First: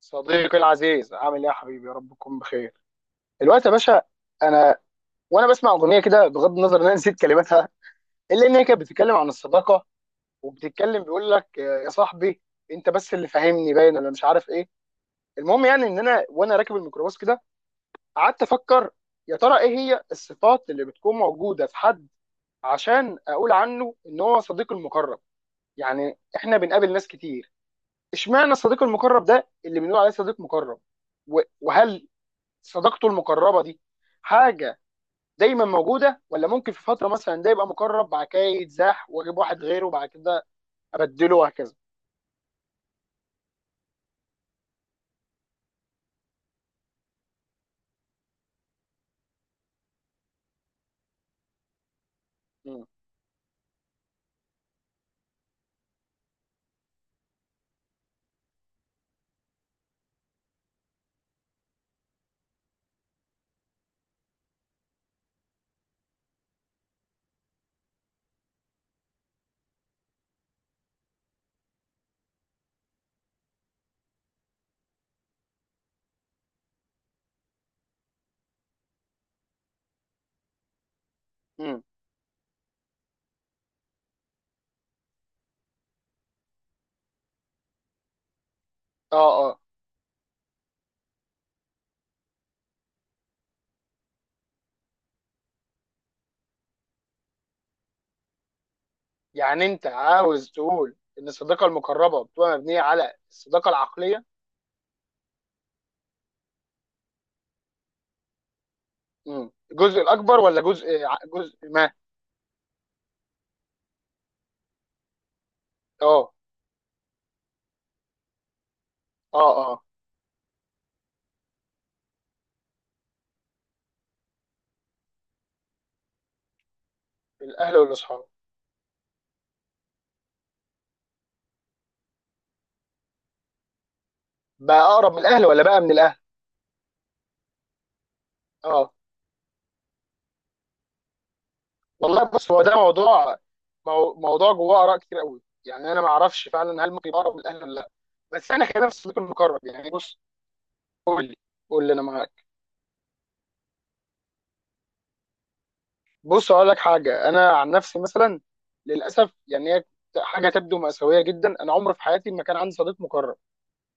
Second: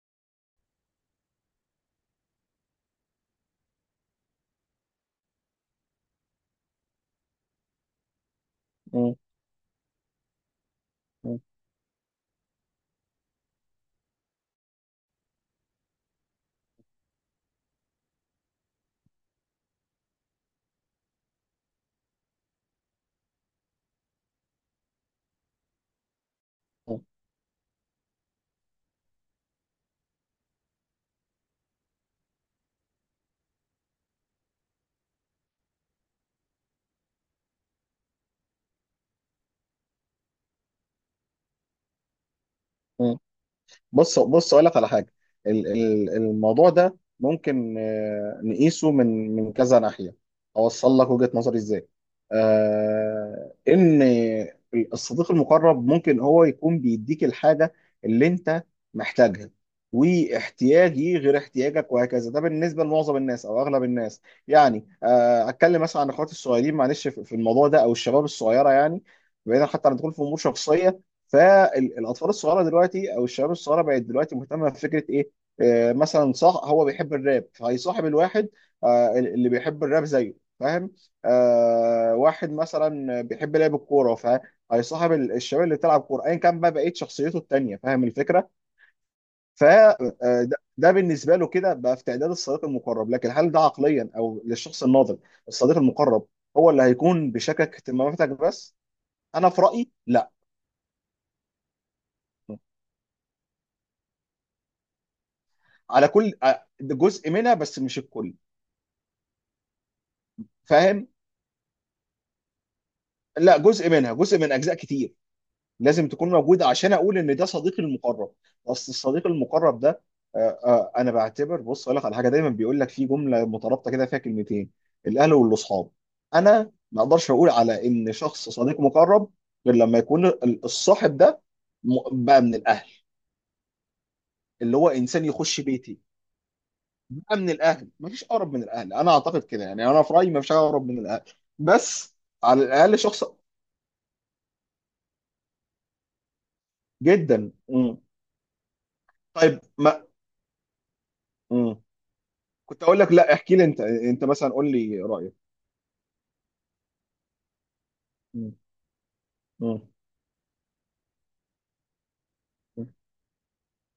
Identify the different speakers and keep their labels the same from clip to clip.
Speaker 1: صديقي العزيز، عامل ايه يا حبيبي؟ يا رب تكون بخير الوقت يا باشا. انا وانا بسمع اغنيه كده، بغض النظر ان انا نسيت كلماتها، الا ان هي كانت
Speaker 2: مم.
Speaker 1: بتتكلم عن الصداقه وبتتكلم، بيقول
Speaker 2: مم.
Speaker 1: لك آه، يا صاحبي انت بس اللي فاهمني باين، ولا مش عارف ايه. المهم يعني ان انا وانا راكب الميكروباص كده، قعدت افكر يا ترى ايه هي الصفات اللي بتكون موجوده في حد عشان اقول عنه ان هو صديق المقرب. يعني احنا بنقابل ناس كتير، اشمعنى الصديق المقرب ده اللي بنقول عليه صديق مقرب؟ وهل صداقته المقربه دي حاجه دايما موجوده، ولا ممكن في فتره مثلا ده يبقى مقرب، بعد كده يتزاح واجيب واحد غيره، بعد كده ابدله وهكذا.
Speaker 2: مم. بص بص، اقول لك على حاجه. الموضوع ده ممكن نقيسه من كذا ناحيه. اوصل لك وجهه نظري ازاي؟
Speaker 1: مم.
Speaker 2: ان الصديق المقرب ممكن هو يكون بيديك الحاجه اللي انت محتاجها، واحتياجي غير احتياجك وهكذا، ده بالنسبه لمعظم الناس او اغلب الناس. يعني اتكلم مثلا عن اخواتي الصغيرين، معلش، في الموضوع ده، او الشباب الصغيره يعني. بعيدا حتى عن الدخول في امور شخصيه، فالاطفال الصغيره دلوقتي او الشباب الصغيره بقت دلوقتي مهتمه بفكره ايه؟ مثلا صح، هو بيحب الراب فهيصاحب الواحد اللي بيحب الراب زيه، فاهم؟
Speaker 1: مم.
Speaker 2: واحد مثلا بيحب لعب الكوره فهيصاحب الشباب اللي بتلعب كوره، ايا كان بقى بقيه شخصيته التانيه، فاهم الفكره؟
Speaker 1: اه اه.
Speaker 2: فده، ده بالنسبه له كده بقى في تعداد الصديق المقرب. لكن هل ده عقليا او للشخص الناضج الصديق المقرب هو اللي هيكون بيشاركك اهتماماتك بس؟ انا في
Speaker 1: يعني انت
Speaker 2: رايي لا.
Speaker 1: عاوز تقول ان الصداقه المقربه بتبقى مبنيه على الصداقه العقليه؟
Speaker 2: على كل جزء منها بس، مش الكل.
Speaker 1: مم. الجزء الاكبر ولا جزء
Speaker 2: فاهم؟
Speaker 1: جزء ما؟
Speaker 2: لا، جزء منها، جزء من اجزاء كتير لازم تكون
Speaker 1: اه
Speaker 2: موجوده عشان اقول ان ده صديقي المقرب. اصل الصديق
Speaker 1: اه.
Speaker 2: المقرب
Speaker 1: اه.
Speaker 2: ده انا بعتبر، بص اقول لك على حاجه، دايما بيقول لك في جمله مترابطه كده فيها كلمتين: الاهل والاصحاب. انا ما اقدرش اقول
Speaker 1: الاهل
Speaker 2: على ان
Speaker 1: والاصحاب.
Speaker 2: شخص صديق مقرب غير لما يكون الصاحب ده بقى من الاهل، اللي
Speaker 1: بقى
Speaker 2: هو
Speaker 1: اقرب من
Speaker 2: انسان
Speaker 1: الاهل
Speaker 2: يخش
Speaker 1: ولا بقى من
Speaker 2: بيتي.
Speaker 1: الاهل؟
Speaker 2: من الاهلي، مفيش اقرب من
Speaker 1: اه.
Speaker 2: الاهلي، انا اعتقد كده يعني، انا في رايي مفيش اقرب من الاهلي. بس
Speaker 1: والله بص، هو
Speaker 2: على
Speaker 1: ده
Speaker 2: الاقل شخص،
Speaker 1: موضوع، موضوع جواه اراء كتير قوي. يعني انا ما اعرفش فعلا هل ممكن يقرب من
Speaker 2: جدا.
Speaker 1: الاهلي ولا لا.
Speaker 2: مم.
Speaker 1: بس انا خلينا في السلوك المقرب،
Speaker 2: طيب،
Speaker 1: يعني
Speaker 2: ما
Speaker 1: بص، قول لي.
Speaker 2: مم.
Speaker 1: قول لي انا معاك.
Speaker 2: كنت اقول لك لا، احكي لي انت مثلا قول لي رايك.
Speaker 1: بص اقول لك حاجه، انا عن نفسي مثلا،
Speaker 2: مم.
Speaker 1: للاسف يعني
Speaker 2: مم.
Speaker 1: هي حاجه تبدو مأساويه جدا، انا عمري في حياتي ما كان عندي
Speaker 2: مم.
Speaker 1: صديق مقرب.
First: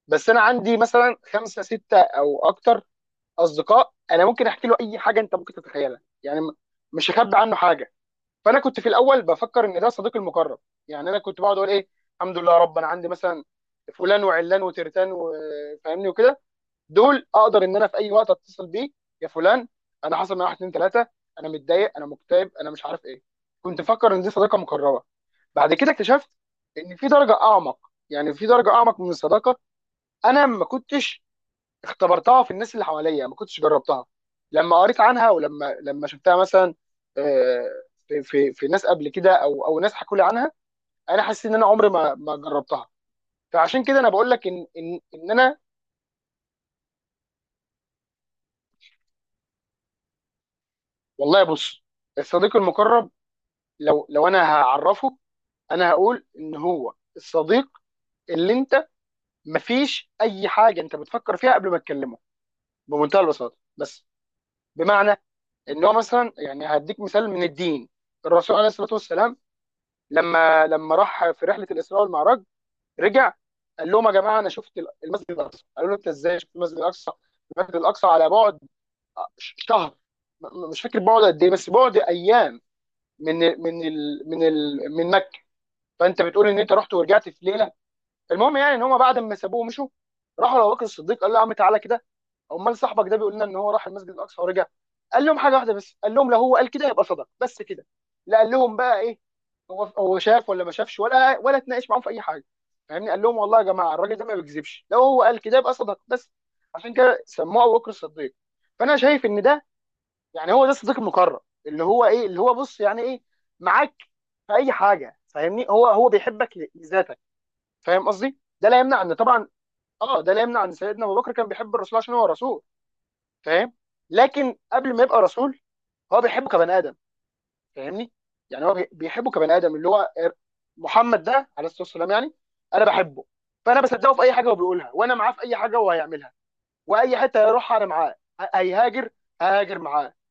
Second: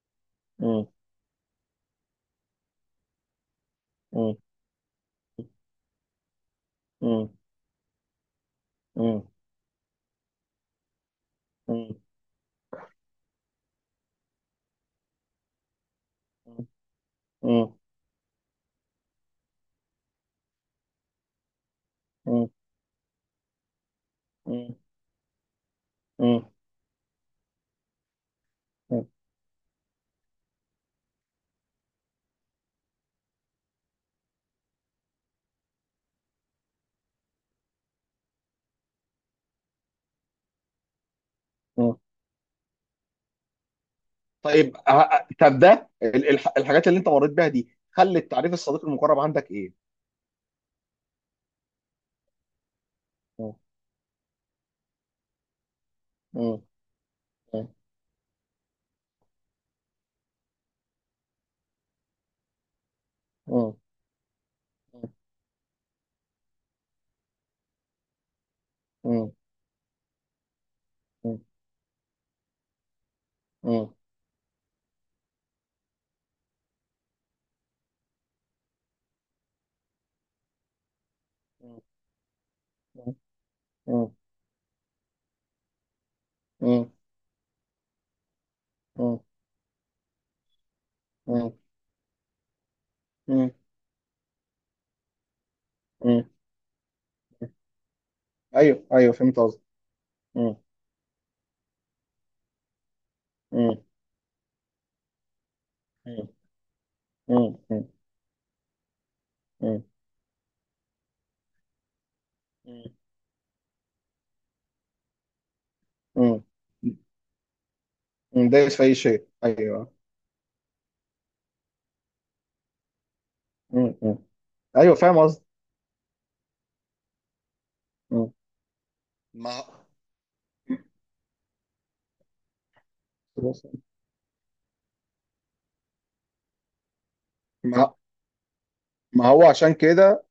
Speaker 1: بس انا عندي
Speaker 2: مم.
Speaker 1: مثلا خمسه سته او اكتر اصدقاء انا
Speaker 2: مم.
Speaker 1: ممكن احكي له اي حاجه انت ممكن تتخيلها، يعني مش
Speaker 2: مم.
Speaker 1: هخبي عنه حاجه. فانا كنت في الاول
Speaker 2: مم.
Speaker 1: بفكر ان ده صديقي المقرب. يعني انا كنت بقعد اقول ايه،
Speaker 2: مم.
Speaker 1: الحمد لله يا رب انا عندي مثلا فلان وعلان وترتان وفاهمني وكده، دول اقدر ان انا في اي وقت اتصل بيه، يا فلان انا حصل معايا واحد اتنين تلاته، انا متضايق، انا
Speaker 2: مم.
Speaker 1: مكتئب، انا مش عارف ايه. كنت مفكر ان دي صداقه
Speaker 2: مم.
Speaker 1: مقربه. بعد كده اكتشفت
Speaker 2: مم.
Speaker 1: ان في درجه اعمق، يعني في درجه اعمق من الصداقه انا ما كنتش اختبرتها في الناس اللي حواليا، ما كنتش جربتها. لما قريت عنها ولما شفتها مثلا، آه، في ناس قبل كده او ناس حكوا لي عنها، انا حسيت ان انا عمري
Speaker 2: مم.
Speaker 1: ما جربتها. فعشان كده انا بقول لك ان
Speaker 2: طيب
Speaker 1: ان ان انا.
Speaker 2: طب ده الحاجات اللي انت مريت بيها دي خلت تعريف الصديق المقرب عندك ايه؟
Speaker 1: والله بص، الصديق المقرب
Speaker 2: مم.
Speaker 1: لو انا هعرفه، انا هقول ان
Speaker 2: مم.
Speaker 1: هو الصديق اللي انت مفيش اي حاجه انت بتفكر فيها قبل ما تكلمه، بمنتهى البساطه
Speaker 2: مم.
Speaker 1: بس. بمعنى ان هو مثلا، يعني هديك مثال من الدين، الرسول عليه الصلاه
Speaker 2: مم.
Speaker 1: والسلام لما راح في رحله الاسراء والمعراج، رجع
Speaker 2: مم.
Speaker 1: قال لهم يا جماعه انا شفت المسجد الاقصى. قالوا له انت ازاي شفت المسجد الاقصى؟ المسجد الاقصى على بعد شهر، مش فاكر بعد قد ايه، بس
Speaker 2: مم.
Speaker 1: بعد ايام
Speaker 2: مم.
Speaker 1: من ال من
Speaker 2: مم.
Speaker 1: ال من ال من مكه. فانت بتقول ان انت
Speaker 2: مم.
Speaker 1: رحت ورجعت في ليله؟ المهم يعني ان هم
Speaker 2: مم.
Speaker 1: بعد ما سابوه ومشوا، راحوا لابو بكر الصديق، قال له يا
Speaker 2: مم.
Speaker 1: عم تعالى كده، امال صاحبك ده بيقول لنا
Speaker 2: مم.
Speaker 1: ان هو راح المسجد الاقصى ورجع. قال لهم حاجه واحده بس، قال
Speaker 2: مم.
Speaker 1: لهم لو هو قال كده يبقى صدق، بس كده. لا قال لهم
Speaker 2: ايوه،
Speaker 1: بقى
Speaker 2: ايوه،
Speaker 1: ايه،
Speaker 2: فهمت قصدي.
Speaker 1: هو شاف ولا ما شافش ولا اتناقش معاهم في اي حاجه، فاهمني، قال لهم والله يا جماعه الراجل ده ما بيكذبش، لو هو قال كده يبقى صدق بس. عشان كده سموه ابو بكر الصديق. فانا شايف ان ده، يعني هو ده الصديق المقرب، اللي هو ايه، اللي هو بص، يعني ايه معاك في اي حاجه، فاهمني؟ هو بيحبك لذاتك، فاهم قصدي؟ ده
Speaker 2: دايس
Speaker 1: لا
Speaker 2: في اي
Speaker 1: يمنع ان
Speaker 2: شيء،
Speaker 1: طبعا،
Speaker 2: ايوه.
Speaker 1: اه ده لا يمنع ان سيدنا ابو بكر كان بيحب الرسول عشان هو رسول، فاهم؟
Speaker 2: مم. مم.
Speaker 1: لكن
Speaker 2: ايوه
Speaker 1: قبل ما
Speaker 2: فاهم
Speaker 1: يبقى
Speaker 2: قصدي.
Speaker 1: رسول، هو بيحبه كبني ادم، فاهمني؟
Speaker 2: مم.
Speaker 1: يعني هو بيحبه كبني
Speaker 2: ما
Speaker 1: ادم اللي هو محمد ده عليه الصلاه والسلام. يعني انا بحبه، فانا بصدقه في اي حاجه هو بيقولها، وانا معاه في اي حاجه هو هيعملها، واي حته هيروحها انا
Speaker 2: ما
Speaker 1: معاه، هيهاجر
Speaker 2: هو عشان
Speaker 1: هاجر معاه.
Speaker 2: كده،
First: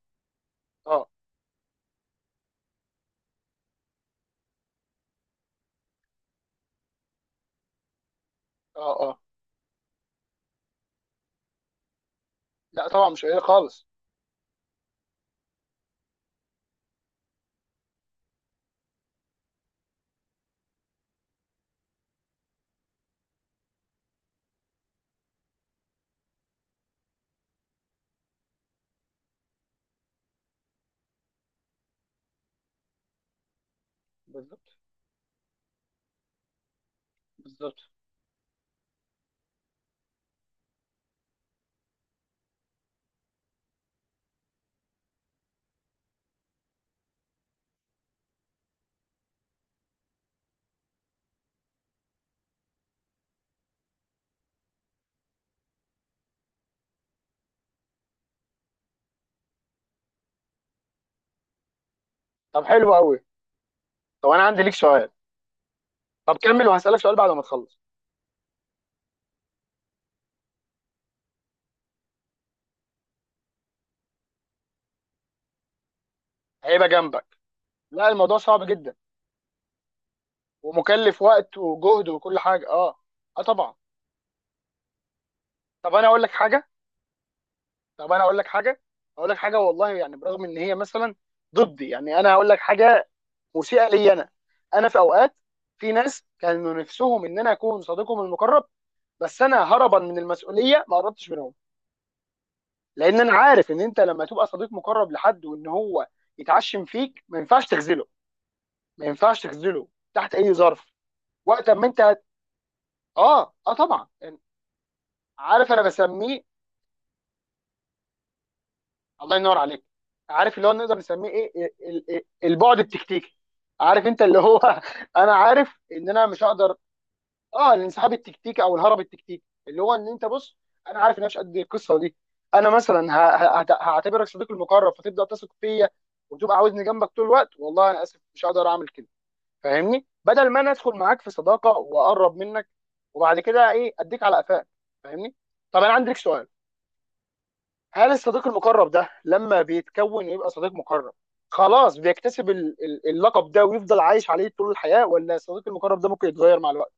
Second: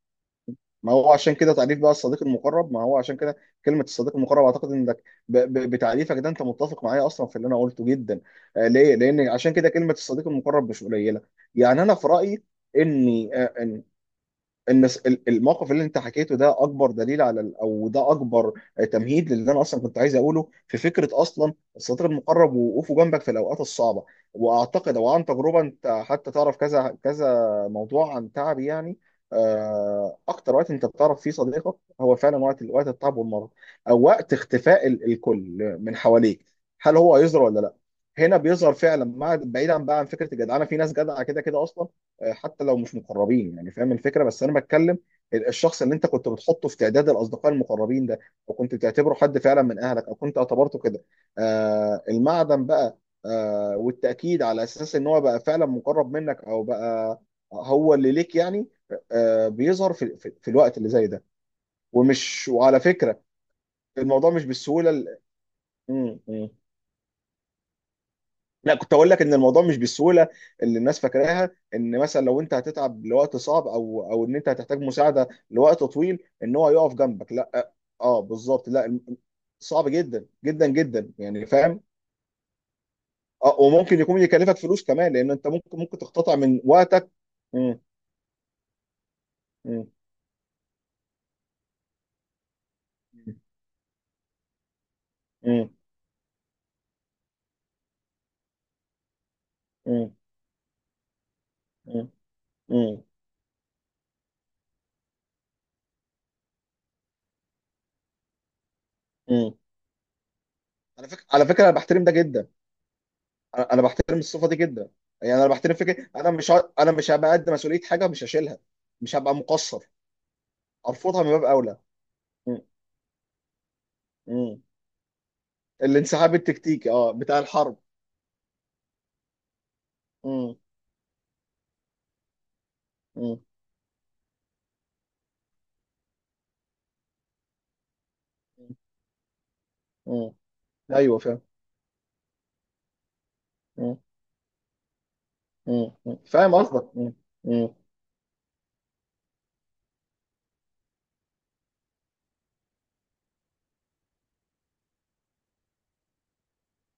Speaker 2: ما
Speaker 1: اه
Speaker 2: هو عشان كده، تعريف بقى الصديق المقرب، ما هو عشان كده كلمة الصديق المقرب. أعتقد إنك بتعريفك ده أنت متفق معايا أصلا في اللي أنا قلته جدا.
Speaker 1: اه
Speaker 2: ليه؟
Speaker 1: اه.
Speaker 2: لأن عشان كده كلمة الصديق المقرب مش قليلة. يعني أنا في رأيي
Speaker 1: لا طبعا مش
Speaker 2: إني
Speaker 1: قليل خالص.
Speaker 2: النس... الموقف اللي انت حكيته ده اكبر دليل على او ده اكبر تمهيد للي انا اصلا كنت عايز اقوله في فكره اصلا الصديق المقرب ووقوفه جنبك في الاوقات الصعبه. واعتقد او عن تجربه انت حتى تعرف، كذا كذا موضوع عن تعبي يعني. اكتر وقت انت بتعرف فيه صديقك هو فعلا وقت التعب والمرض، او وقت
Speaker 1: بالظبط.
Speaker 2: اختفاء الكل من حواليك، هل هو هيظهر ولا لا.
Speaker 1: بالظبط.
Speaker 2: هنا بيظهر فعلا. مع، بعيدا بقى عن فكره الجدعنه، في ناس جدعه كده كده اصلا، حتى لو مش مقربين يعني، فاهم الفكره؟ بس انا بتكلم الشخص اللي انت كنت بتحطه في تعداد الاصدقاء المقربين ده، وكنت بتعتبره حد فعلا من اهلك او كنت اعتبرته كده. المعدن بقى، والتاكيد على اساس ان هو بقى فعلا مقرب منك، او بقى هو اللي ليك يعني، بيظهر في الوقت اللي زي ده. ومش،
Speaker 1: طب
Speaker 2: وعلى
Speaker 1: حلو قوي.
Speaker 2: فكره
Speaker 1: طب
Speaker 2: الموضوع
Speaker 1: انا
Speaker 2: مش
Speaker 1: عندي ليك
Speaker 2: بالسهوله
Speaker 1: سؤال.
Speaker 2: مم،
Speaker 1: طب
Speaker 2: مم.
Speaker 1: كمل وهسالك سؤال بعد ما تخلص.
Speaker 2: لا كنت اقول لك ان الموضوع مش بالسهوله اللي الناس فاكراها، ان مثلا لو انت هتتعب لوقت صعب، او او ان انت هتحتاج مساعده لوقت طويل، ان هو
Speaker 1: هيبقى
Speaker 2: يقف جنبك،
Speaker 1: جنبك.
Speaker 2: لا.
Speaker 1: لا
Speaker 2: اه
Speaker 1: الموضوع صعب
Speaker 2: بالظبط، لا
Speaker 1: جدا،
Speaker 2: صعب جدا جدا جدا
Speaker 1: ومكلف
Speaker 2: يعني،
Speaker 1: وقت
Speaker 2: فاهم.
Speaker 1: وجهد وكل حاجه. اه. اه
Speaker 2: اه،
Speaker 1: طبعا.
Speaker 2: وممكن يكون يكلفك فلوس كمان، لان انت ممكن
Speaker 1: طب
Speaker 2: ممكن
Speaker 1: انا اقول لك
Speaker 2: تقتطع من
Speaker 1: حاجه.
Speaker 2: وقتك. مم.
Speaker 1: طب انا اقول لك حاجه. اقول لك حاجه،
Speaker 2: مم.
Speaker 1: والله يعني برغم ان هي مثلا ضدي، يعني انا هقول لك حاجه مسيئه لي انا. انا في اوقات،
Speaker 2: مم.
Speaker 1: في ناس كانوا نفسهم ان انا اكون صديقهم المقرب، بس انا هربا
Speaker 2: مم.
Speaker 1: من المسؤوليه ما قربتش منهم.
Speaker 2: مم. مم.
Speaker 1: لان انا عارف ان انت لما تبقى صديق مقرب لحد وان هو يتعشم فيك، ما ينفعش تخذله، ما ينفعش
Speaker 2: مم.
Speaker 1: تخذله تحت اي ظرف.
Speaker 2: على فكره، على فكره،
Speaker 1: وقت
Speaker 2: انا
Speaker 1: ما انت
Speaker 2: بحترم ده
Speaker 1: هت...
Speaker 2: جدا.
Speaker 1: اه اه
Speaker 2: انا
Speaker 1: طبعا
Speaker 2: بحترم
Speaker 1: يعني،
Speaker 2: الصفه دي جدا، يعني انا
Speaker 1: عارف
Speaker 2: بحترم
Speaker 1: انا
Speaker 2: فكره انا
Speaker 1: بسميه،
Speaker 2: مش هبقى قد مسؤوليه حاجه مش هشيلها، مش هبقى
Speaker 1: الله ينور عليك،
Speaker 2: مقصر.
Speaker 1: عارف اللي هو نقدر
Speaker 2: ارفضها
Speaker 1: نسميه
Speaker 2: من باب
Speaker 1: ايه،
Speaker 2: اولى.
Speaker 1: إيه؟
Speaker 2: م-
Speaker 1: البعد التكتيكي، عارف انت اللي
Speaker 2: م.
Speaker 1: هو انا عارف ان انا
Speaker 2: الانسحاب
Speaker 1: مش هقدر.
Speaker 2: التكتيكي، اه، بتاع
Speaker 1: اه
Speaker 2: الحرب.
Speaker 1: الانسحاب التكتيكي او الهرب التكتيكي، اللي هو ان انت
Speaker 2: م-
Speaker 1: بص انا عارف ان انا مش قد القصه دي، انا مثلا
Speaker 2: م-
Speaker 1: هعتبرك صديقي المقرب فتبدا تثق فيا وتبقى عاوزني جنبك طول الوقت، والله انا اسف مش هقدر اعمل كده، فاهمني؟
Speaker 2: م.
Speaker 1: بدل ما انا ادخل
Speaker 2: ايوه
Speaker 1: معاك في
Speaker 2: فاهم.
Speaker 1: صداقه واقرب منك وبعد كده ايه
Speaker 2: م-
Speaker 1: اديك على قفاك، فاهمني؟ طب
Speaker 2: م-
Speaker 1: انا عندي
Speaker 2: م.
Speaker 1: لك سؤال،
Speaker 2: فاهم قصدك. م- م.
Speaker 1: هل الصديق المقرب ده لما بيتكون ويبقى صديق مقرب خلاص بيكتسب اللقب ده ويفضل عايش عليه طول الحياة، ولا الصديق المقرب ده ممكن يتغير مع الوقت؟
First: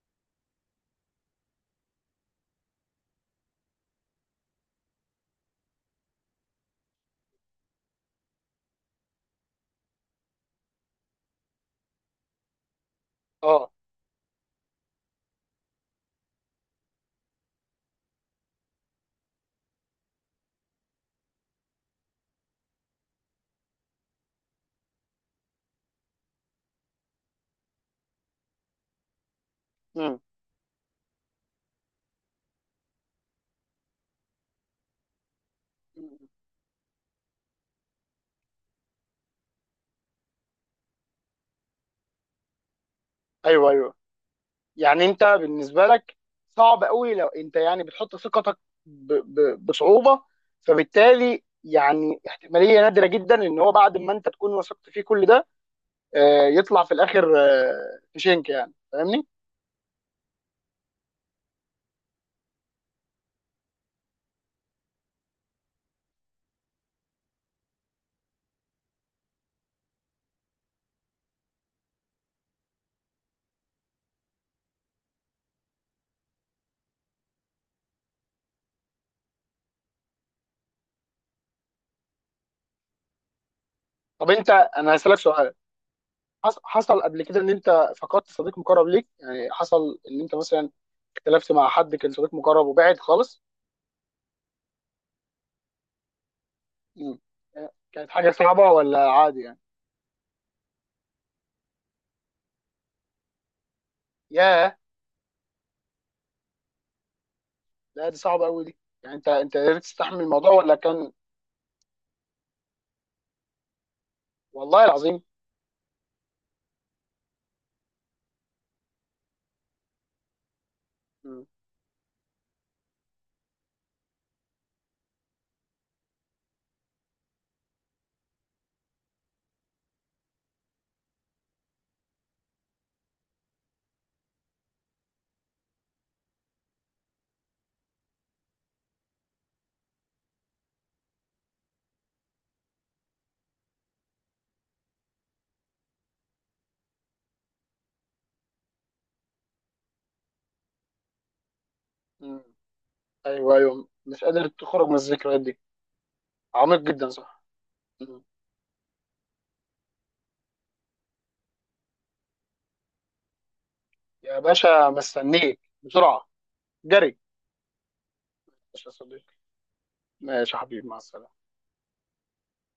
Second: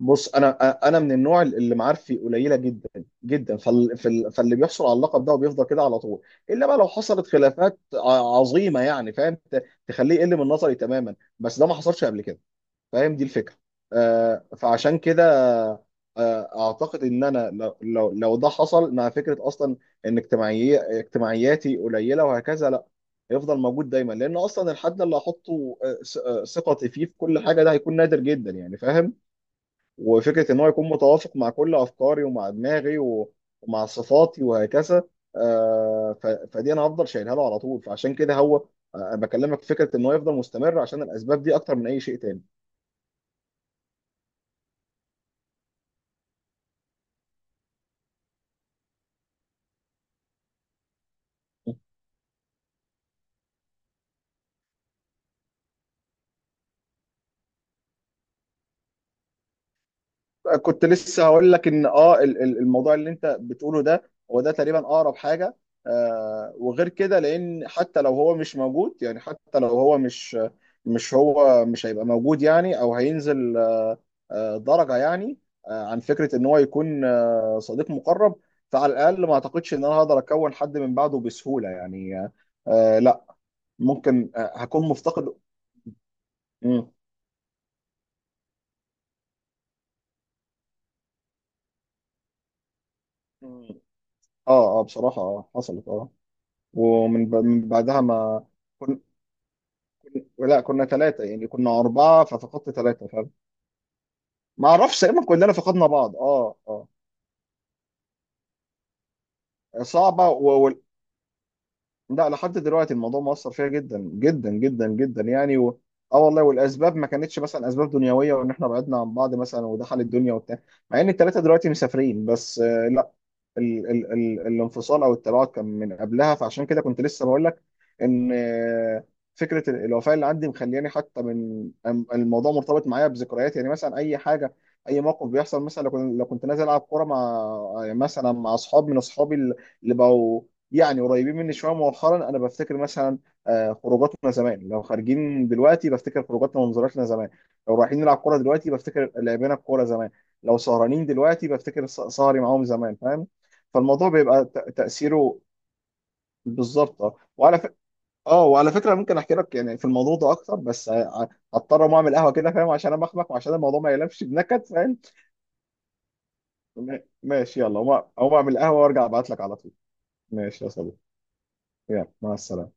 Speaker 2: بص، انا انا من النوع اللي معارفي قليله جدا جدا، فاللي بيحصل على اللقب ده وبيفضل كده على طول، الا بقى لو حصلت خلافات عظيمه، يعني فاهم، تخليه يقل من نظري تماما، بس ده ما حصلش قبل كده، فاهم دي الفكره.
Speaker 1: اه.
Speaker 2: فعشان كده اعتقد ان انا لو ده حصل، مع فكره اصلا ان اجتماعياتي قليله وهكذا، لا، هيفضل موجود دايما. لان اصلا الحد اللي هحطه ثقتي فيه في كل حاجه ده هيكون نادر جدا، يعني فاهم.
Speaker 1: امم.
Speaker 2: وفكره ان هو يكون متوافق مع كل افكاري ومع دماغي و- ومع صفاتي وهكذا، فدي انا هفضل شايلها له على طول. فعشان كده هو بكلمك في فكره ان هو يفضل مستمر، عشان الاسباب دي اكتر من اي شيء تاني.
Speaker 1: ايوه ايوه، يعني انت بالنسبة لك صعب قوي، لو انت يعني بتحط ثقتك بصعوبة، فبالتالي يعني احتمالية نادرة جدا ان هو بعد ما انت تكون وثقت فيه كل ده، يطلع في الاخر في شنك، يعني فاهمني؟
Speaker 2: كنت لسه هقول لك ان اه الموضوع اللي انت بتقوله ده هو ده تقريبا اقرب حاجه. وغير كده، لان حتى لو هو مش موجود، يعني حتى لو هو مش، مش هو مش هيبقى موجود يعني، او هينزل درجه يعني، عن فكره ان هو يكون صديق مقرب. فعلى الاقل ما اعتقدش ان انا هقدر اكون حد من بعده بسهوله يعني، لا.
Speaker 1: طب
Speaker 2: ممكن
Speaker 1: انت
Speaker 2: هكون
Speaker 1: انا هسألك
Speaker 2: مفتقد.
Speaker 1: سؤال،
Speaker 2: مم.
Speaker 1: حصل قبل كده ان انت فقدت صديق مقرب ليك، يعني حصل ان انت مثلا اختلفت مع حد كان صديق مقرب وبعد خالص؟
Speaker 2: مم. اه اه، بصراحه حصلت
Speaker 1: مم.
Speaker 2: ومن من بعدها
Speaker 1: كانت حاجه
Speaker 2: ما...
Speaker 1: صعبه ولا عادي يعني؟
Speaker 2: لا، كنا ثلاثة، يعني كنا أربعة ففقدت ثلاثة، فاهم. ما
Speaker 1: ياه.
Speaker 2: أعرفش، تقريبا كلنا فقدنا بعض. أه أه
Speaker 1: لا دي صعبه قوي دي، يعني انت قدرت تستحمل
Speaker 2: صعبة
Speaker 1: الموضوع ولا كان؟
Speaker 2: لا، لحد دلوقتي الموضوع مؤثر فيها جدا جدا
Speaker 1: والله
Speaker 2: جدا
Speaker 1: العظيم.
Speaker 2: جدا يعني، و... اه والله، والاسباب ما كانتش مثلا اسباب دنيويه وان احنا بعدنا عن بعض مثلا ودخل الدنيا وبتاع، مع ان الثلاثه
Speaker 1: مم.
Speaker 2: دلوقتي مسافرين، بس لا. ال ال ال الانفصال او التباعد كان من قبلها، فعشان كده كنت لسه بقول لك ان فكره الوفاه اللي عندي مخلياني حتى من الموضوع مرتبط معايا بذكريات، يعني مثلا اي حاجه، اي موقف بيحصل، مثلا لو كنت نازل العب كوره مع مثلا مع اصحاب من اصحابي اللي بقوا يعني قريبين مني شويه مؤخرا، انا بفتكر مثلا خروجاتنا زمان. لو خارجين دلوقتي بفتكر خروجاتنا ومنظراتنا زمان، لو رايحين نلعب كوره دلوقتي بفتكر لعبنا الكوره زمان، لو سهرانين دلوقتي بفتكر سهري
Speaker 1: مم.
Speaker 2: معاهم زمان، فاهم.
Speaker 1: ايوه ايوه،
Speaker 2: فالموضوع
Speaker 1: مش
Speaker 2: بيبقى
Speaker 1: قادر تخرج من
Speaker 2: تأثيره
Speaker 1: الذكريات دي. عميق
Speaker 2: بالظبط.
Speaker 1: جدا
Speaker 2: اه،
Speaker 1: صح.
Speaker 2: وعلى
Speaker 1: مم.
Speaker 2: فكره، ممكن احكي لك يعني في الموضوع ده اكتر، بس هضطر اقوم اعمل قهوه كده، فاهم؟ عشان امخمخ، وعشان الموضوع ما يلفش
Speaker 1: يا
Speaker 2: بنكد،
Speaker 1: باشا
Speaker 2: فاهم؟
Speaker 1: مستنيك بسرعه. جري.
Speaker 2: ماشي يلا اقوم، أقوم اعمل قهوه
Speaker 1: ماشي يا
Speaker 2: وارجع ابعت
Speaker 1: صديقي.
Speaker 2: لك على طول.
Speaker 1: ماشي يا
Speaker 2: ماشي يا
Speaker 1: حبيبي، مع
Speaker 2: صديقي،
Speaker 1: السلامه.
Speaker 2: يلا مع السلامه.